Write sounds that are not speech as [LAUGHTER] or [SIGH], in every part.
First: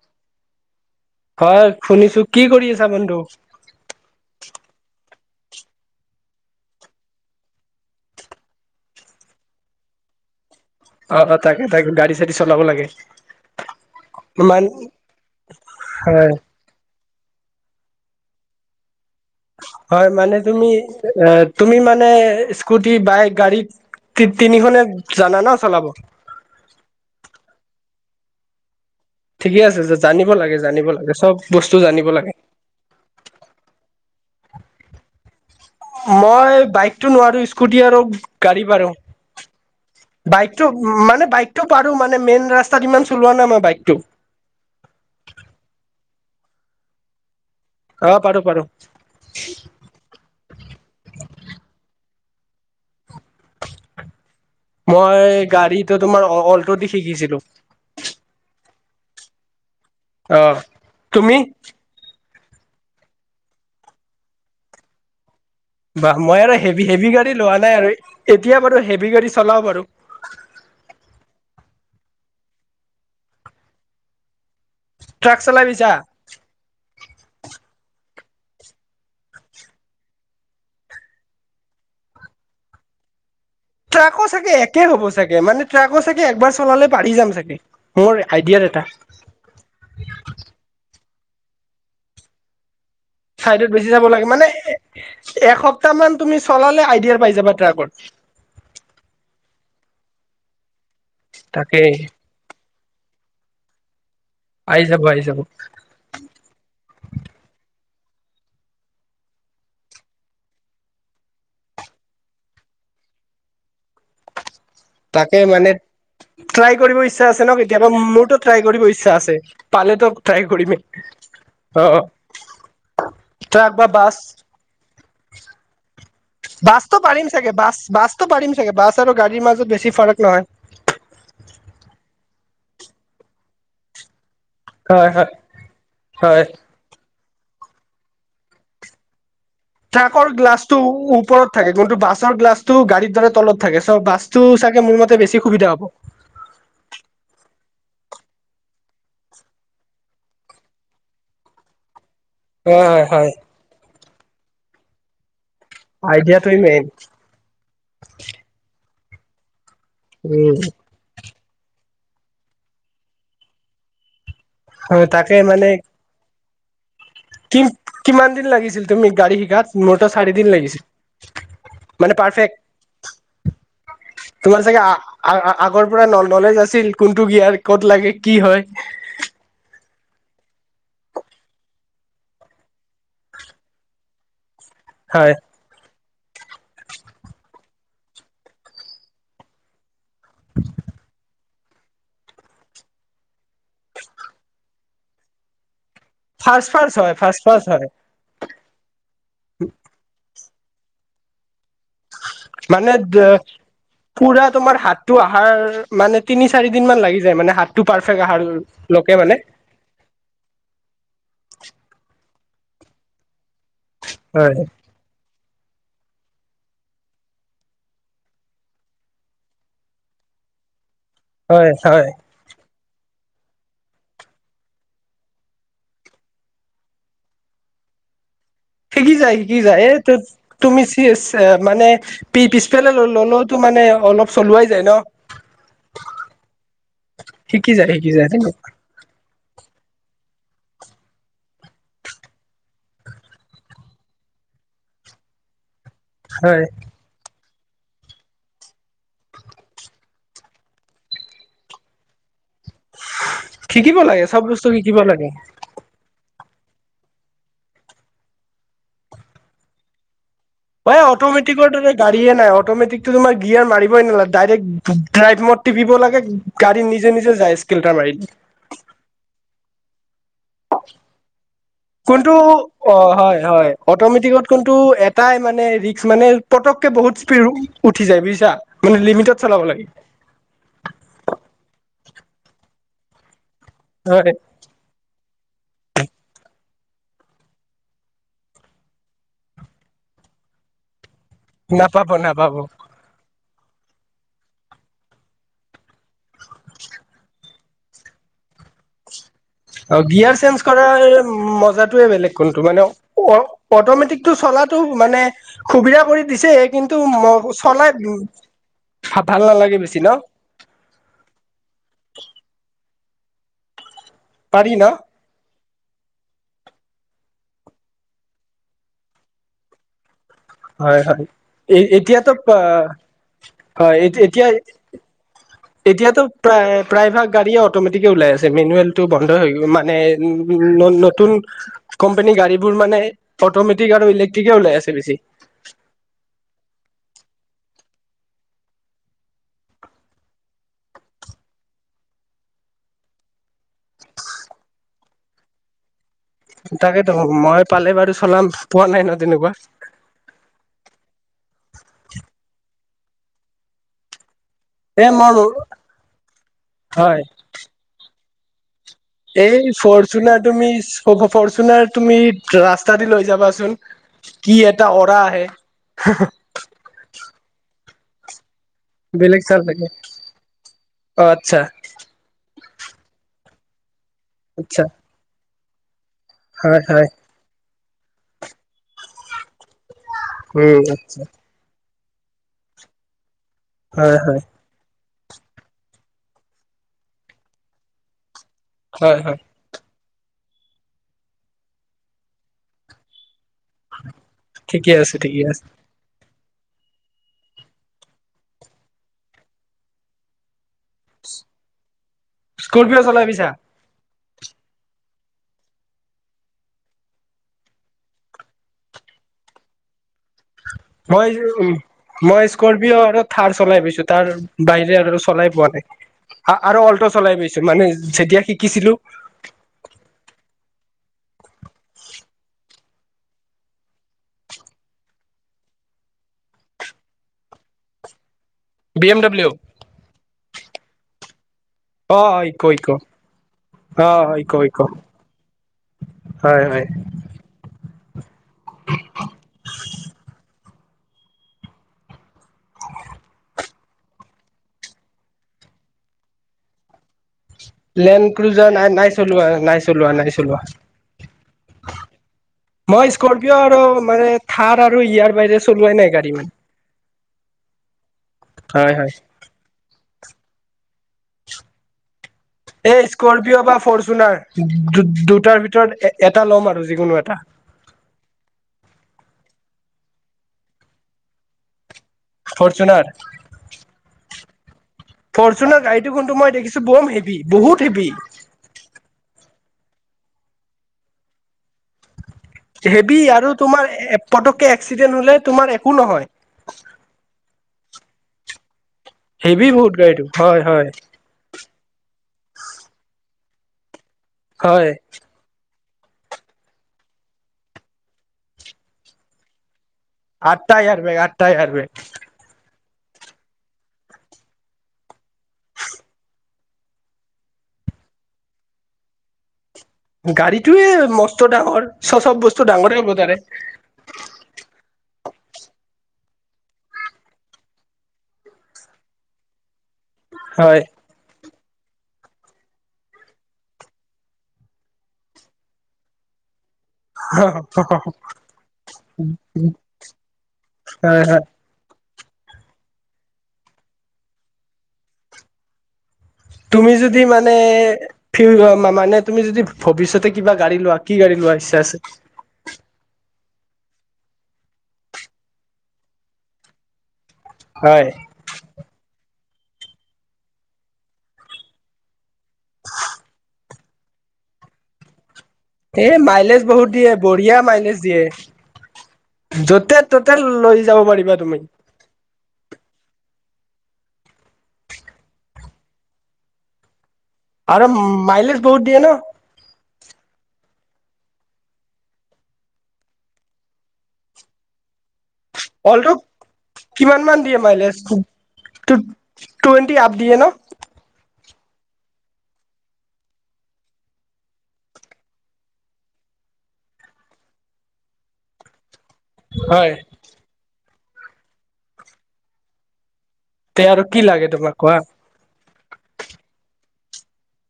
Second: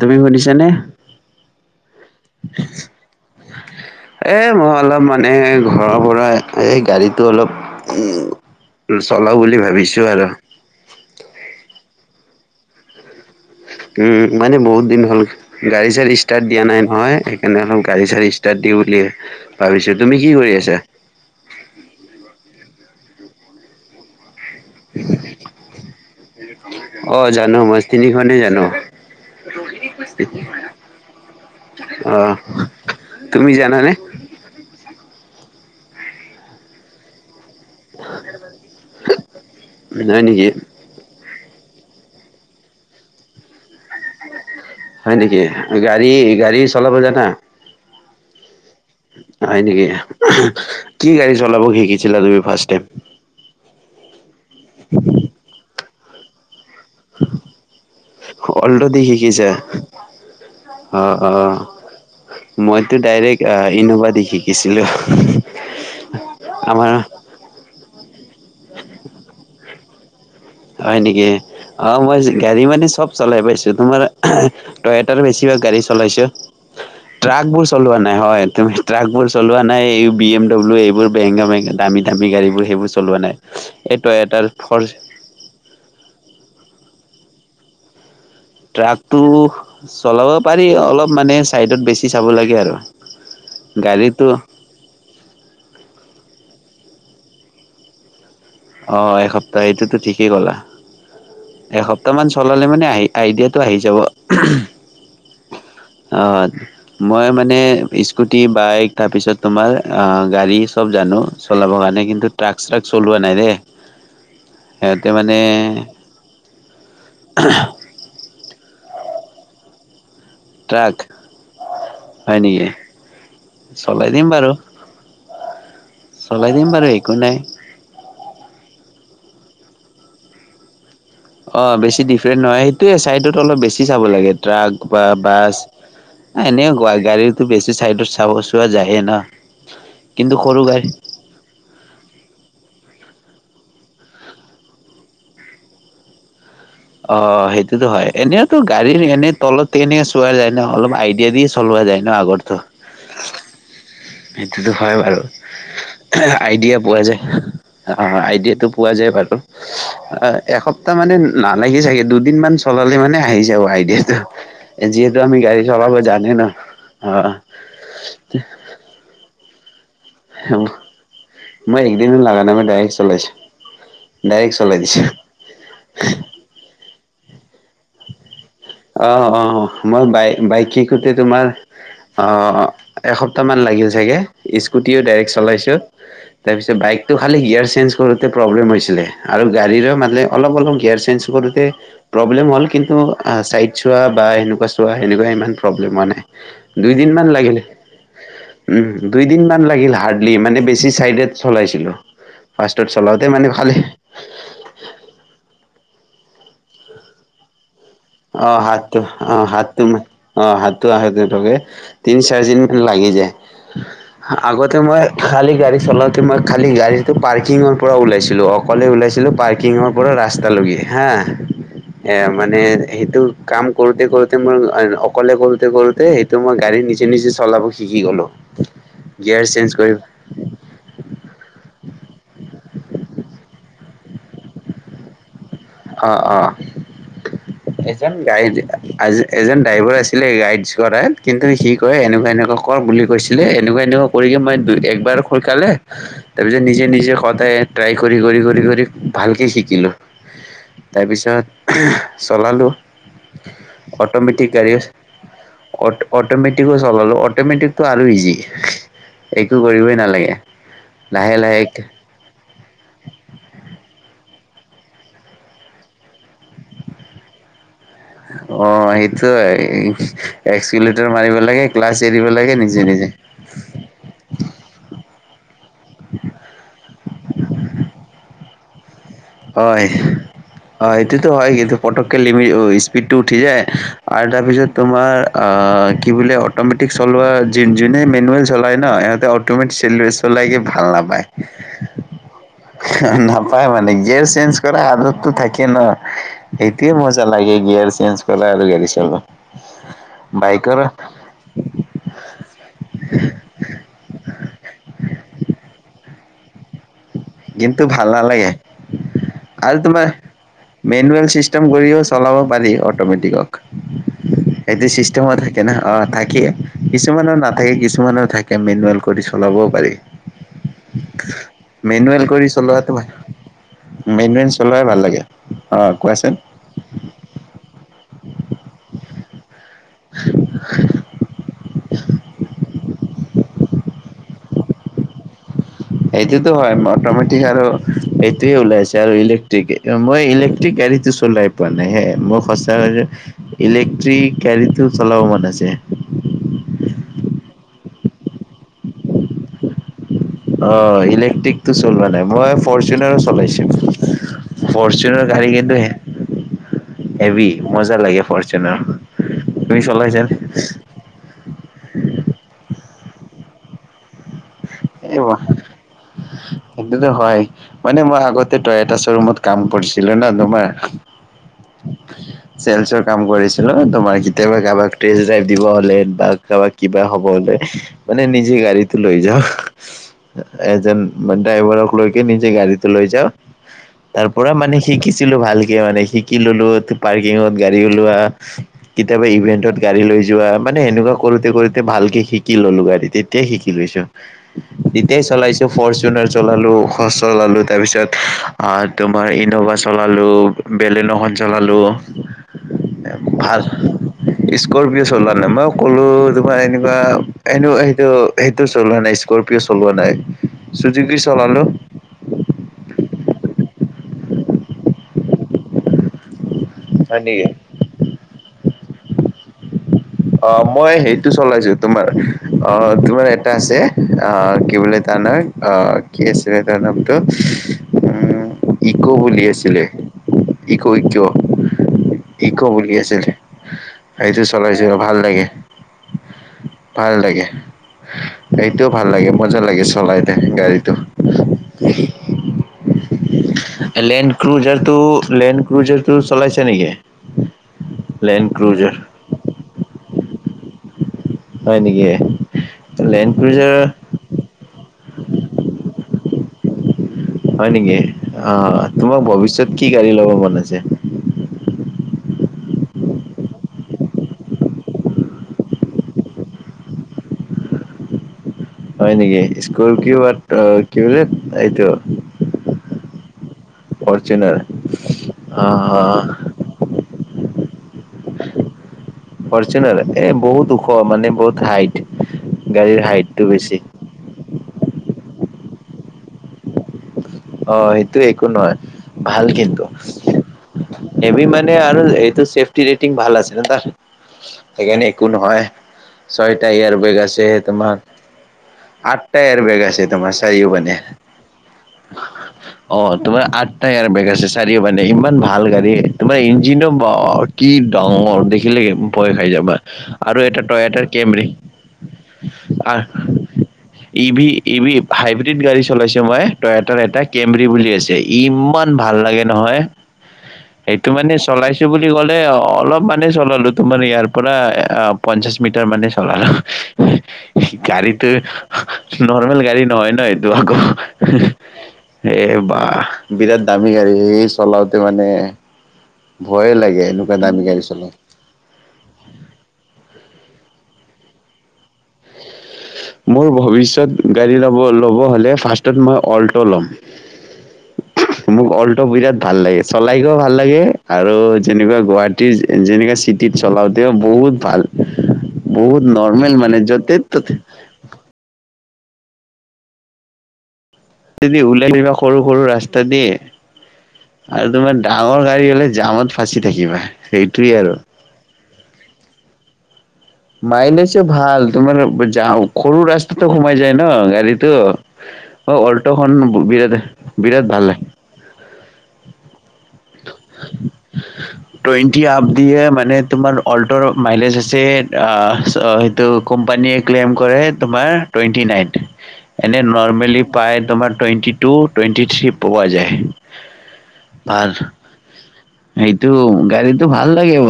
তুমি শুনিছ নে। হয় শুনিছো কি কৰি আছা বন্ধু। এ মই অলপ মানে ঘৰৰ পৰা এই গাড়ীটো অলপ। চলা বুলি ভাবিছো আৰু। অ তাকে তাকে গাড়ী চাড়ী চলাব লাগে। উম মানে মান বহুত দিন হ'ল গাড়ী চাড়ী হয় ষ্টাৰ্ট দিয়া নাই নহয়। সেইকাৰণে অল গা়ী চ়ী ষ্টাৰট দিি বুলিিয় আৰু। হয় মানে তুমি তুমি মানে। স্কুটি বাইক গা তিনিখনে জানা ন চলাব। এনেখনেই জানো। ঠিকে আছে জানিব লাগে জানিব লাগে চব বস্তু জানিব লাগে আহ। তুমি জান নে। মই বাইকতো নোৱাৰো। স্কুটি আৰু গাড়ী বাৰ হয় নেকি বাইকটো মানে বাইক। তটো পাৰো মানে মেইন ৰাস্তাত ইমান চলোৱা নাই মই বাইক। হয় নেকি গাড়ী গাড়ী চলাব জানা। অ পাৰো পাৰো। হয় নেকি কি গাড়ী চলাব শিকিছিলা তুমি ফাৰ্ষ টাইম। মই গাড়ীটো তোমাৰ অ' হল। দি শিকিছিলো। অলৰেডি শিকিছে। আহ, তুমি? মইতো ডাইৰেক্ট আহ ইন'ভা দি শিকিছিলো। ব মই আৰু হভি হেভি গাড়ী লোৱা নাই আৰু, এতিয়া বাৰু হেভি গাড়ী চলাও বাৰু। হয় নেকি অ', মই গাড়ী মানে চব চলাই পাইছো তোমাৰ তয়টাৰ ট্ৰাক বেছিভাগ চলাই গাড়ী পিছা চলাইছো, ট্ৰাক বোৰ চলোৱা নাই। নাই হয় তুমি ট্ৰাকবোৰ চলোৱা নাই, এই বি এম ডব্লিউ এইবোৰ বোৰ বেছি দামী দামী গাড়ীবোৰ সেইবোৰ চলোৱা নাই। এই ট্ৰাকো টয়টাৰ চাগে ফৰ একে হব চাগে মানে ট্ৰাকো চাগে একবাৰ চলালে পঢাৰি যাম চাগে, মোৰ আইডিয়াৰ এটা ট্ৰাকটো চলাব পাৰি, অলপ মানে চাইডত বেছি চাব লাগে আৰু। চাইডত বেছি যাব লাগে গাড়ীটো মানে, এসপ্তাহ মান তুমি চলালে আইডিয়া পাই যাবা ট্ৰাকত। ত সেইটোতো ঠিকেই ক'লা, তাকে এসপ্তাহমান চলালে মানে আহি আইডিয়াটো আহি যাব। আহি যাব আহি যাব অ', মই মানে স্কুটি বাইক তাৰপিছত তোমাৰ অ', গাড়ী চব জানো চলাবৰ কাৰণে কিন্তু ট্ৰাক চ্ৰাক চলোৱা নাই দেই। তাকে মানে, ট্ৰাই কৰিব ইচ্ছা আছে ন কেতিয়াবা মোৰতটো ট্ৰাই কৰিব ইচ্ছা। ইচছা আছে পালেতো ট্ৰাই কৰিম ট্ৰাক অ', হয় নেকি ট্ৰাক বা বাছ। অ'। বাছতটো পাৰিম চাগে বাছ, বাছতটো পাৰিম চাগে বাছ আৰু গাড়ীৰ মাজত বেছি ফাৰক নহয়। অ', বেছি ডিফাৰেণ্ট নহয় সেইটোয়ে চাইডত অলপ বেছি চাব লাগে। ট্ৰাক বা হয় হয় বাছ, হয় এনেকুৱা গাড়ীত বেছি চাইডত চাব চোৱা যায়ে না। ট্ৰাকৰ গ্লাছ টো ওপৰত থাকে কিন্তু বাছৰ গ্লাছটো গাড়ীৰ দ্বাৰা তলত থাকে চ' বাছতটো চাগে মোৰ মতে বেছি সুবিধা হ'ব। অ', সেইটোতো হয় এনেইওতো গাড়ীৰ এনেই তলত এনেকে চোৱা যায় ন অলপ আইডিয়া দিয় চলোৱা যায়। আগৰ হয় হয় হয় এইটো, তো হয় বাৰু। আইডিয়াটোৱে আইডিয়া মেইন পোৱা যায়, অ', আইডিয়াাতটো পোৱা যায় বাৰু। উম অ', সপ্তাহ মানে নালাগে চাগে দুদিন মান চলালে মানে আহি যাব আইডিয়াটো। হয় যিহেতু তাকে আমি গাড়ী মানে চলাৱ জানো ন। অ কি, কিমান দিন লাগিছিল তুমি গাড়ী শিকাত মোৰ ত চাৰি দিন লাগিছিল। মই একদিন মানে লাগা নাই, পাৰফেক্ট মই ডাইৰেক্ট চলাইছো। ডাইৰেক্ট তোমাৰ চলাই চাগে দিছো আগৰ পৰা নলেজ আছিল কোনটো জিয়াৰ ক'ত লাগে কি হয়। অ', অ', মই বাই বাইক শিকোতে তোমাৰ অ' এসপ্তাহ মান ল লাগে চাগে স্কুটিও ডাইৰেক্ট হয় চলাইছো। তাৰপিছত বাইকতো খালি গয়াৰ চেঞ্জ কৰোতে প্ৰব্লেম হৈছিলে আৰু গাড়ীৰ ম বলে অলপ অলপ গিয়াৰ চেঞ্ঞ্চ কৰোতে, প্ৰ'ব্লেম হ'ল কিন্তু চাইড চোৱা বা এনেকুৱা চোৱা সেনেকুৱা ইমান প্ৰব্লেম হোৱা নাই। ফাৰ্ষ্ ফাৰ্ষ্ হয় ফাৰ্ষ্ ফাৰ্ষ হয়। উ, দুইদিনমান লাগিল হাৰ্ডলি মানে বেছি চাইড চলাইছিলোঁ। ফাৰ্ষ্টত মানে, চলাওঁতে মানে খালি পুৰা তোমাৰ হাতটো অহাৰ মানে তিনি চাৰি দিন মান লাগি যায় মানে হাত অ' হাতটো অ' হাতটো অ'হাতটো [UNINTELLIGIBLE] লাগি যায়, হয় আগতে মই খালি গাড়ী চলাওঁতে মই খালী গাড়ীতটো পাৰ্কিঙৰ পৰা ওলাইছিলো অকলে ওলাইছিলো প্কিঙৰ পৰা ৰাস পাঁচ্তালে হা, হয় হয় এ মানে সেইটো কাম কৰোতে কৰোতে মই অকলে কৰোতে কৰোতে সেইটো মই গাড়ী নিজে নিজে চলাব শিকি কি গলো। শিকি যায় গিয়াৰ শিকি চেঞ্জ যায়। এ, কৰি তে তুমি মানে পি পিছ ইফালে ল'লেওতো মানে অলপ চলোৱাই যায় ন'। অ', অ'। শিকি যায় শিকি এজন যায় গাইড এজন ড্ৰাইভাৰ আছিলে গাইডছ কৰাত কিন্তু সি কয় এনেকুৱা এনেকুৱা কৰ বুলি কৈছিলে এনেকুৱা এনেকুৱা কৰি মই দুইটা একবাৰ খোলকালে। তাৰপিছত হয় নিজে নিজে সদায় ট্ৰাই কৰি কৰি, কৰি কৰি ভালকে শিকিলোঁ। তাৰপিছত চলালোঁ। শিকিব লাগে চব অট'মেটিক বস্তু গাড়ী শিকিব লাগে অট অট'মেটিকো চলালোঁ, অট'মেটিকটো আৰু ইজি একো কৰিবই নালাগে। অই লাহে অট'মেটিকৰ লাহে দৰে গাড়ীয়ে নাই। অ' অট'মেটিকটো তোমাৰ গিয়াৰ মাৰিবই নালাগে ডাইৰেক্ট ড্ৰাইভ মত টিপিব লাগে গাড়ী নিজে নিজে যাই আছে। অ' সেইটোয়ে হয়। এক্সিলেটৰ মাৰিব লাগে ক্লাছ এৰিব কোনটো লাগে নিজে নিজে অ' হয় হয় অটমেটিকত কোনটো এটাই মানে ৰিক্স মানে পতককে বহুত বহুত স্পীড উঠি যায় বুজিছা? মানে লিমিটত চলাব লাগে হয়। হয় এইটোতো হয় কিন্তু পটককে লমি স্পিডটো উঠি যায় আৰু হয় তাৰ পিছত তোমাৰ অ' কি বোলে অটমেটিক চলোৱা যোনে মেনুৱেল চলাই না ইহঁতে অমেটিক চলাই লাইকে ভাল নাপায়। নাপাব নাপাব। পাই মানে, গিয়েৰ চেঞ্জ কৰা আদতটো থাকে ন' সেইটোয়ে মজা লাগে। গিয়েৰ চেঞ্জ কৰাই আৰু গড়ী চলা অ' গিয়াৰ চেঞ্জ কৰাৰ দৰে মজটোয়ে বেলেগ কোনটো মানে অ' অটমেটিক চলা হোৱাটো মানে সুবিধা কৰি দিছে কিন্তু কিন্তু চলাই ভাল উ, নালাগে ভাল আৰু নালাগে বেছি তোমাৰ ন'? মেনুৱেল চিষ্টম কৰিও চলাব পাৰি অটমেটিকক। পাৰি ন সেইটো চিষ্টেমও থাকি অ' থাকে কিছুমানৰ নাথাকে কিছুমানৰ থাকে, মেনুৱেল কৰি চলাবও পাৰি। হয় হয়। এ, মেনুৱেল এতিয়াতো কৰি চলোৱাটো ভাল, হয় এতি এতিয়া মেনুৱেল চলাই ভাল লাগে অ এতিয়াতো কোৱাচোন প্ৰায় প্ৰায় ভাগ গাড়ীয়ে অটমেটিকে ওলাই আছে। মেনুৱেল বন্ধ হৈ গ মান মানে উ, নতুন কোম্পানীৰ গাড়ীবোৰ মানে অটমেটিক আৰু ইলেক্ট্ৰিকে ওলাই আছে বেছি। এইটোতো হয় অটমেটিক আৰু এইটোৱে ওলাইছে আৰু ইলেক্ট্ৰিক মই ইলেক্ট্ৰিক গাড়ীটো চলাই পোৱা নাই। মোৰ সঁচা ইলেক্ট্ৰিক গাড়ীটো চলাব মন আছে। [INAUDIBLE] তাকেইেতো মই পালে বাৰু চলাম। পোৱা নাই ন' তেনেকুৱা। অ' ইলেক্ট্ৰিকটো চলোৱা নাই। মই ফৰচুনাৰো চলাইছোঁ। এ ফৰচুনৰ মোৰ গাড়ী কিন্তু হে হয় হেভী মজা লাগে ফৰচুনাৰ। এই তুমি চলাইছানে ফৰ্চুনাৰ তুমি ফৰ্চুনাৰ তুমি ৰাচ ৰাস্তা দি লৈ যাবাচোন, কি এটা অৰা এ আহে। সেইটোতো হয়। মানে মই আগতে টয়টা শ্বৰুমত বেলেগ কাম চাল লাগে কৰিছিলোঁ না তোমাৰ। অ আচ্ছা চেলচৰ কাম কৰিছো লো তোমাৰ কেতিয়াবা আচ্ছা কাৰোবাক টেষ্টড্ৰাইভ দিব হলে বা কাৰোবাক হয় কিবা হয় হব হলে মানে নিজে গাড়ীটো লৈ যাও, উম এজন আচ্ছা ড্ৰাইভাৰৰ লৈকে নিজে গাড়ীটো লৈ যাওঁ হয় তাৰ হয় পৰা মানে শিকি ছিলো ভালকে মানে শিকি ললোঁ, পাৰ্কিঙত গাড়ী ওলোৱা হয় কেতিয়াবা হয় ইভেন্টত গাড়ী লৈ যোৱা মানে সেনেকোৱা কৰোঁতে ভালকে শিকি ললোঁ গাড়ী তে তেই শিকি লৈছোঁ। ঠিকে আছে তেতিয়াই ঠিকে আছে চলাইছোঁ ফৰ্চুন চলালোঁ, খ চলালোঁ তাৰপিছত আ, তোমাৰ ইনোভা চলালোঁ বেলেন' খন চলালোঁ। স্কৰপিঅ' চলাই পাইছা? স্কৰপিঅ' চলোৱা নাই। মই ক'লো তোমাৰ এনেকুৱা এনো সেইটো সেইটো চলোৱা নাই স্কৰপিঅ' চলোৱা নাই। চুজুকি মই চলালো উ, মই স্কৰপিঅ' আৰু থাৰ চলাই পাইছো তাৰ বাহিৰে আৰু চলাই পোৱা নাই আৰু অল্ট হয় চলাই নেকি পাইছো মানে যেতিয়া শিকিছিলো অ মই সেইটো চলাইছো তোমাৰ অ তোমাৰ এটা আছে অ কি বোলে ানাৰ অ কি আছিলে তাৰ নামটো উম বি ইকো এম বুলি ডাব্লিউ আছিলে ইকো ইক' ইক বুলি আছিল অ এইটো ইক ইক চলাইছিল ভাল লাগে হয় হয় ভাল লাগে এইটোও ভাল লাগে মজা লাগে চলাইতে গাড়ীটো লেন ক্ৰুজাৰটো লেন ক্ৰুজটো চলাইছে নেকি লেন ক্ৰুজাৰ নাই নাই চলোৱা নাই চলোৱা নাই চলোৱা হয় নেকি মই লেণ্ড স্কপিঅ ক্ৰুজাৰ আৰু মানে থাৰ আৰু ইয়াৰ বাহিৰে চলোৱাই নাই গাড়ী মানে হয় নেকি আহ হয় হয় তোমাক ভৱিষ্যত কি গাড়ী লব মন আছে এই স্কপিঅ' বা ফৰচুনাৰ দুটাৰ ভিতৰত এটা ল'ম আৰু যিকোনো এটা উ হয় নেকি স্কুল কি বড কি বুলিোলে এইটো ফৰ্চুনাৰ ফৰ্চুনাৰ অ ফৰ্চুনাৰ গাড়ীটো শুন্তু মই দেখিছো বৰম হেভি বহুত হেভি অৰ্জনেল এ বহুত দুখ মানে বহুত হাইট গাড়ীৰ হেভি হাইটটো আৰু বেছি তোমাৰ পটককে এক্সিডেণ্ট হলে তোমাৰ একো নহয় অ সেইটো একো নহয় ভাল হেভি কিন্তু বহুত গাড়ীটো হয় হয় এবি মান আৰু এইটোফি ৰেটিং ভাল আছে ন তাৰ হয় সেইকাৰণে একো নহয় ছয়টা এয়াৰ বেগ আছে তোমাৰ আঠটা এয়াৰ বেগ আছে তোমাৰ আঠ হাৰ বেগ আঠটা হাৰ ব উ অ তোমাৰ আঠ টায়াৰ বেগ আছে চাৰিও মানে ইমান ভাল গাড়ী তোমাৰ ইঞ্জিনো কি ডাঙৰ দেখিলে ভয় খাই যাবা আৰু এটা গাড়ীটোয়ে টয়টাৰ মস্ত কেমৰি ডাঙৰ চ চব বস্তু ডাঙৰে হ'ব তাৰে ই ভ ই ভ হাইব্ৰ্ৰীড গাড়ী চলাইছে মই তই এটাৰ এটা কেম্ৰি বুলি আছে ইমান ভাল লাগে নহয় হয় সেইটো মানে চলাইছো বুলি ক'লে অলপ মানে চলালো তোমাৰ ইয়াৰ পৰা পঞ্চাশ মিটাৰ মানে চলালো হয় গাড়ীটোো নৰ্মেল গাড়ী নহয় ন এইটো আকৌ হয় এ বা বিৰাট দামী গাড়ী এই চলাওতে মানে ভয়ে তুমি লাগে যদি এনেকুৱা দামী গাড়ী চলাই মানেি মানে তুমি যদি ভৱিষ্যতে কিবা গাড়ী লোৱা কি গাড়ী লোৱা ইচ্ছা আছে মোৰ ভিষ্যত গাড়ী ল ল'ব হলে ফ্ষ মই অল্ ল'ম হয় মোক অলট বিৰাট ভাল লাগে চলাইকেও ভাল লাগে আৰু যেনেকুৱা গুৱাহাটীৰ যেনেকাা চিটিত চলাওতেও বহুত বহুত ভাল এ বহুত নৰ্মেল মাইলেজ মানে বহুত দিয়ে য'তে বঢ়িয়া ত'তে মাইলেজ য'তে ত'তে লৈ যাব পাৰিবা তুমি যদি ওলাই আহিবা সৰু সৰু ৰাস্তা দিয়ে আৰু তোমাৰ ডাঙৰ গাড়ী হলে জামত ফাঁচি থাকিবা আৰু মাইলেজ বহুত দিয়ে ন মাইলেছে ভাল তোমাৰ য সৰু ৰাস্তাটোো ঘোমাই যায় ন গাড়ীটো অ অলটো অল্টখন বিৰাট কিমান মান দিয়ে বিৰাট ভাল মাইলেজ টুৱেণ্টি আপ দে ন টুৱেটি আ দিয়ে মানে তোমাৰ অল্টাৰ মাইলেজ আছে অ', চ সেইটো কোম্পানীয়ে ক্লেইম কৰে, তোমাৰ টুৱেণ্টি নাইন। এনে হয় নৰ্মেলি পাই তোমাৰ টুৱেন্টি টু টুৱেন্টি থ্ৰী পোৱা যায়। তে আৰু কি লাগে ভাল, তোমাক কোৱা সেইটো গাড়ীত। ভাল লাগিব,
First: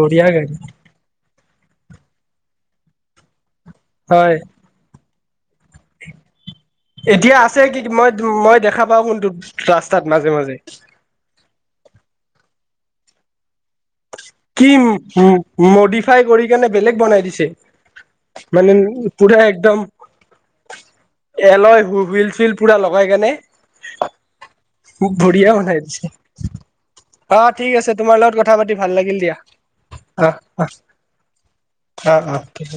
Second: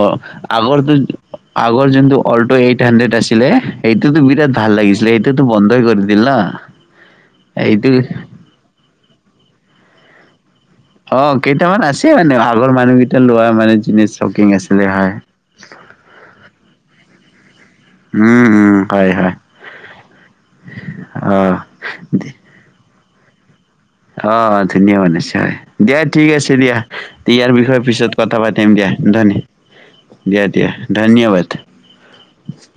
অ' গাড়ী আগৰ আগৰ যোনটো অল্ট এইট হানড্ৰেড আছিলে, সেইটোতো হয় বিৰাট ভাল লাগিছিলে। সেইটোতো বন্ধই কৰি দিল না। এতিয়া আছে কি? এইটো মই মই দেখা পাওঁ কোনটো? ৰাস্তাত মাজে মাজে। অ', কেইটামান আছে মানে আগৰ মানুহ কেইটা লোৱা মানে জি- কি মডিফাই কৰি কেনে বেলেগ বনাই দিছে। উম, উম, মানে হয়, হয়, পোৰা একদম। অ'। এ লয় হু হুইল চুইল পুৰা লগাই কেনে। অ', ধুনীয়া বনাইছে, বঢ়িয়া বনাই দিয়া দিছে ঠিক আছে দিয়া। অ ইয়াৰ ঠিক বিষয়ে আছে পিছত তোমাৰ লগত কথা পাতিম পাতি দিয়া। ভাল লাগিল অ দিয়া অ দিয়া, ধন্যবাদ। অ অ ঠিক আছে